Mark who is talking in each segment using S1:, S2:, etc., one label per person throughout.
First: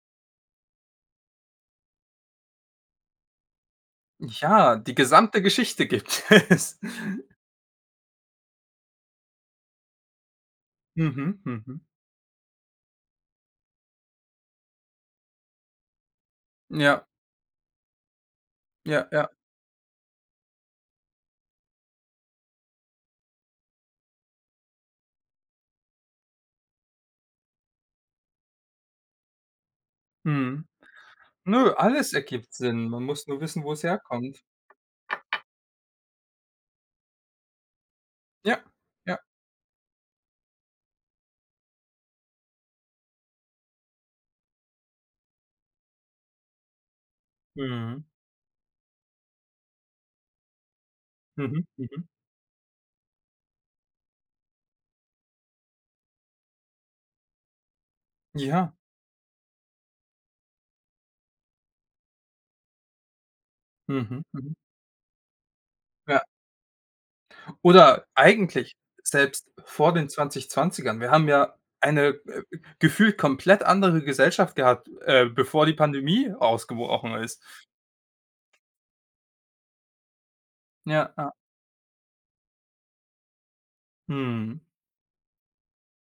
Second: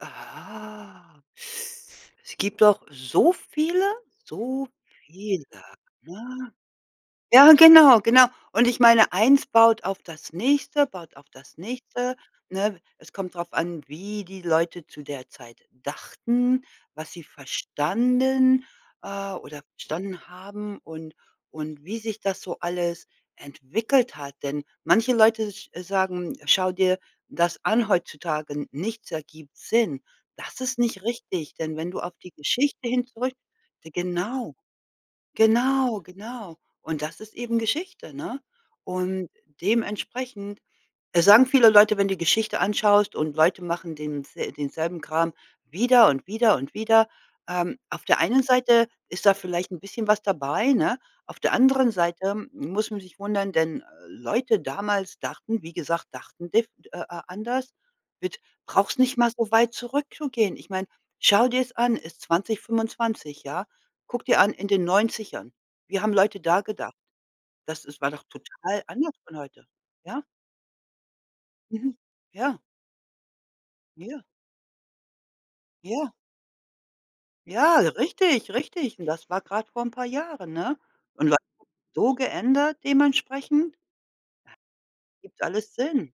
S1: Ah. Es gibt doch so viele, so
S2: Ja, die gesamte
S1: viele,
S2: Geschichte gibt
S1: ne?
S2: es.
S1: Ja, genau, genau. Und ich meine, eins baut auf das nächste, baut auf
S2: Mhm.
S1: das
S2: Mhm.
S1: nächste, ne? Es kommt drauf an, wie die Leute zu der Zeit dachten,
S2: Ja.
S1: was sie verstanden,
S2: Ja. Ja.
S1: äh, oder verstanden haben und und wie sich das so alles entwickelt hat. Denn manche Leute sch sagen: „Schau dir das an heutzutage, n nichts ergibt Sinn.“ Das
S2: Mhm.
S1: ist nicht richtig,
S2: Ne,
S1: denn wenn du
S2: alles
S1: auf die
S2: ergibt
S1: Geschichte
S2: Sinn. Man
S1: hin
S2: muss
S1: zurück
S2: nur wissen, wo es
S1: d
S2: herkommt.
S1: genau. Genau, genau. Und das ist eben Geschichte, ne?
S2: Ja. Ja.
S1: Und dementsprechend, äh, sagen viele Leute, wenn du die Geschichte anschaust, und Leute machen dens denselben Kram wieder und wieder und wieder. Ähm,
S2: Mhm.
S1: auf der einen Seite ist da vielleicht 'n bisschen was dabei, ne? Auf der
S2: Mhm.
S1: anderen
S2: Mhm.
S1: Seite muss man sich wundern, denn Leute damals dachten, wie gesagt, dachten dif äh, äh, anders, mit
S2: Ja.
S1: brauchst nicht mal so weit zurückzugehen. Ich meine, schau dir's an, ist 2025, ja?
S2: Mhm.
S1: Guck dir an,
S2: Mhm.
S1: in den 90ern, wie haben
S2: Ja.
S1: Leute da gedacht? Das es
S2: Oder
S1: war doch
S2: eigentlich
S1: total anders von
S2: selbst
S1: heute,
S2: vor den
S1: ja?
S2: 2020ern wir haben ja
S1: Mhm.
S2: eine, äh,
S1: Ja.
S2: gefühlt komplett andere
S1: Ja.
S2: Gesellschaft gehabt, äh, bevor die
S1: Ja.
S2: Pandemie ausgebrochen ist.
S1: Ja, richtig, richtig. Und das war grad vor 'n paar Jahren, ne?
S2: Ja,
S1: Und
S2: ja.
S1: was so geändert dementsprechend? Das
S2: Mhm.
S1: gibt alles Sinn.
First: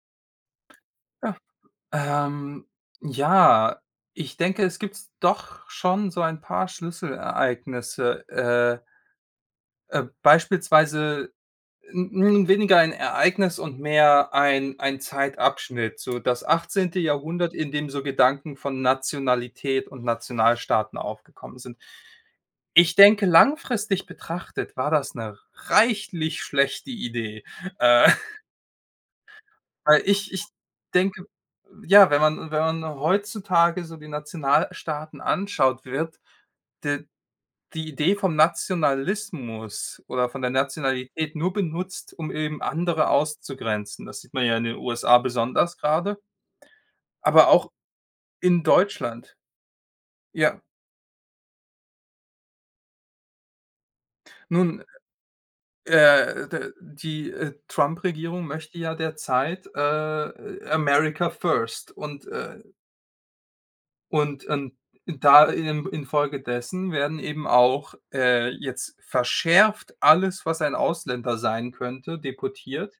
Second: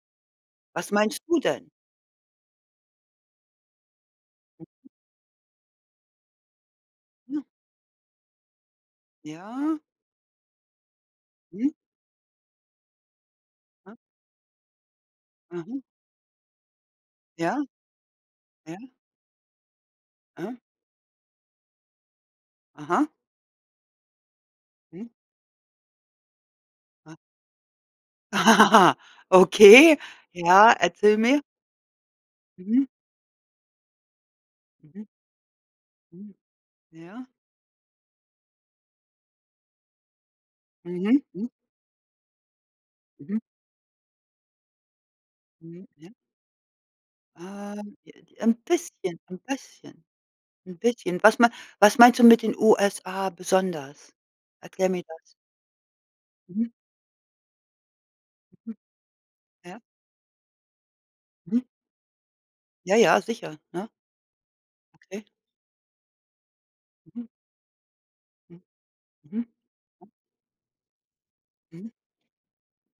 S1: Was meinst
S2: Ja,
S1: du denn?
S2: ähm, ja, ich denke, es
S1: Mhm.
S2: gibt's doch schon so ein paar
S1: Ja.
S2: Schlüsselereignisse, äh
S1: Ja.
S2: äh, beispielsweise
S1: Hm.
S2: 'n 'n weniger ein Ereignis und
S1: Ja.
S2: mehr ein ein
S1: Mhm.
S2: Zeitabschnitt. So das 18. Jahrhundert,
S1: Ja.
S2: in dem so Gedanken
S1: Ja.
S2: von Nationalität und
S1: Aha.
S2: Nationalstaaten aufgekommen sind. Ich
S1: Aha.
S2: denke, langfristig betrachtet war
S1: Mhm.
S2: das 'ne reichlich schlechte
S1: Ah.
S2: Idee, äh
S1: Okay,
S2: weil ich ich
S1: ja, erzähl
S2: denke
S1: mir.
S2: ja, wenn man wenn man
S1: Mhm.
S2: heutzutage so die
S1: Mhm.
S2: Nationalstaaten anschaut, wird
S1: Mhm.
S2: d
S1: Ja.
S2: die Idee vom Nationalismus oder von der
S1: Mhm,
S2: Nationalität
S1: hm.
S2: nur benutzt, um eben andere
S1: Mhm.
S2: auszugrenzen. Das sieht man ja in den USA besonders
S1: Mhm. Ja.
S2: grade aber auch
S1: Ähm, j j 'n
S2: in
S1: bisschen,
S2: Deutschland.
S1: ein bisschen,
S2: Ja.
S1: 'n bisschen. Was mei was meinst du mit den USA besonders?
S2: Nun,
S1: Erkläre mir das.
S2: äh,
S1: Mhm.
S2: d die, äh, Trump-Regierung
S1: Mhm.
S2: möchte ja derzeit,
S1: Ja.
S2: äh, America
S1: Mhm.
S2: First und, äh
S1: Ja, ja, sicher, ne?
S2: und in
S1: Okay.
S2: da in infolgedessen werden
S1: Mhm.
S2: eben auch, äh,
S1: Hm.
S2: jetzt
S1: Mhm.
S2: verschärft
S1: Ja.
S2: alles, was ein Ausländer sein
S1: Mhm.
S2: könnte, deportiert.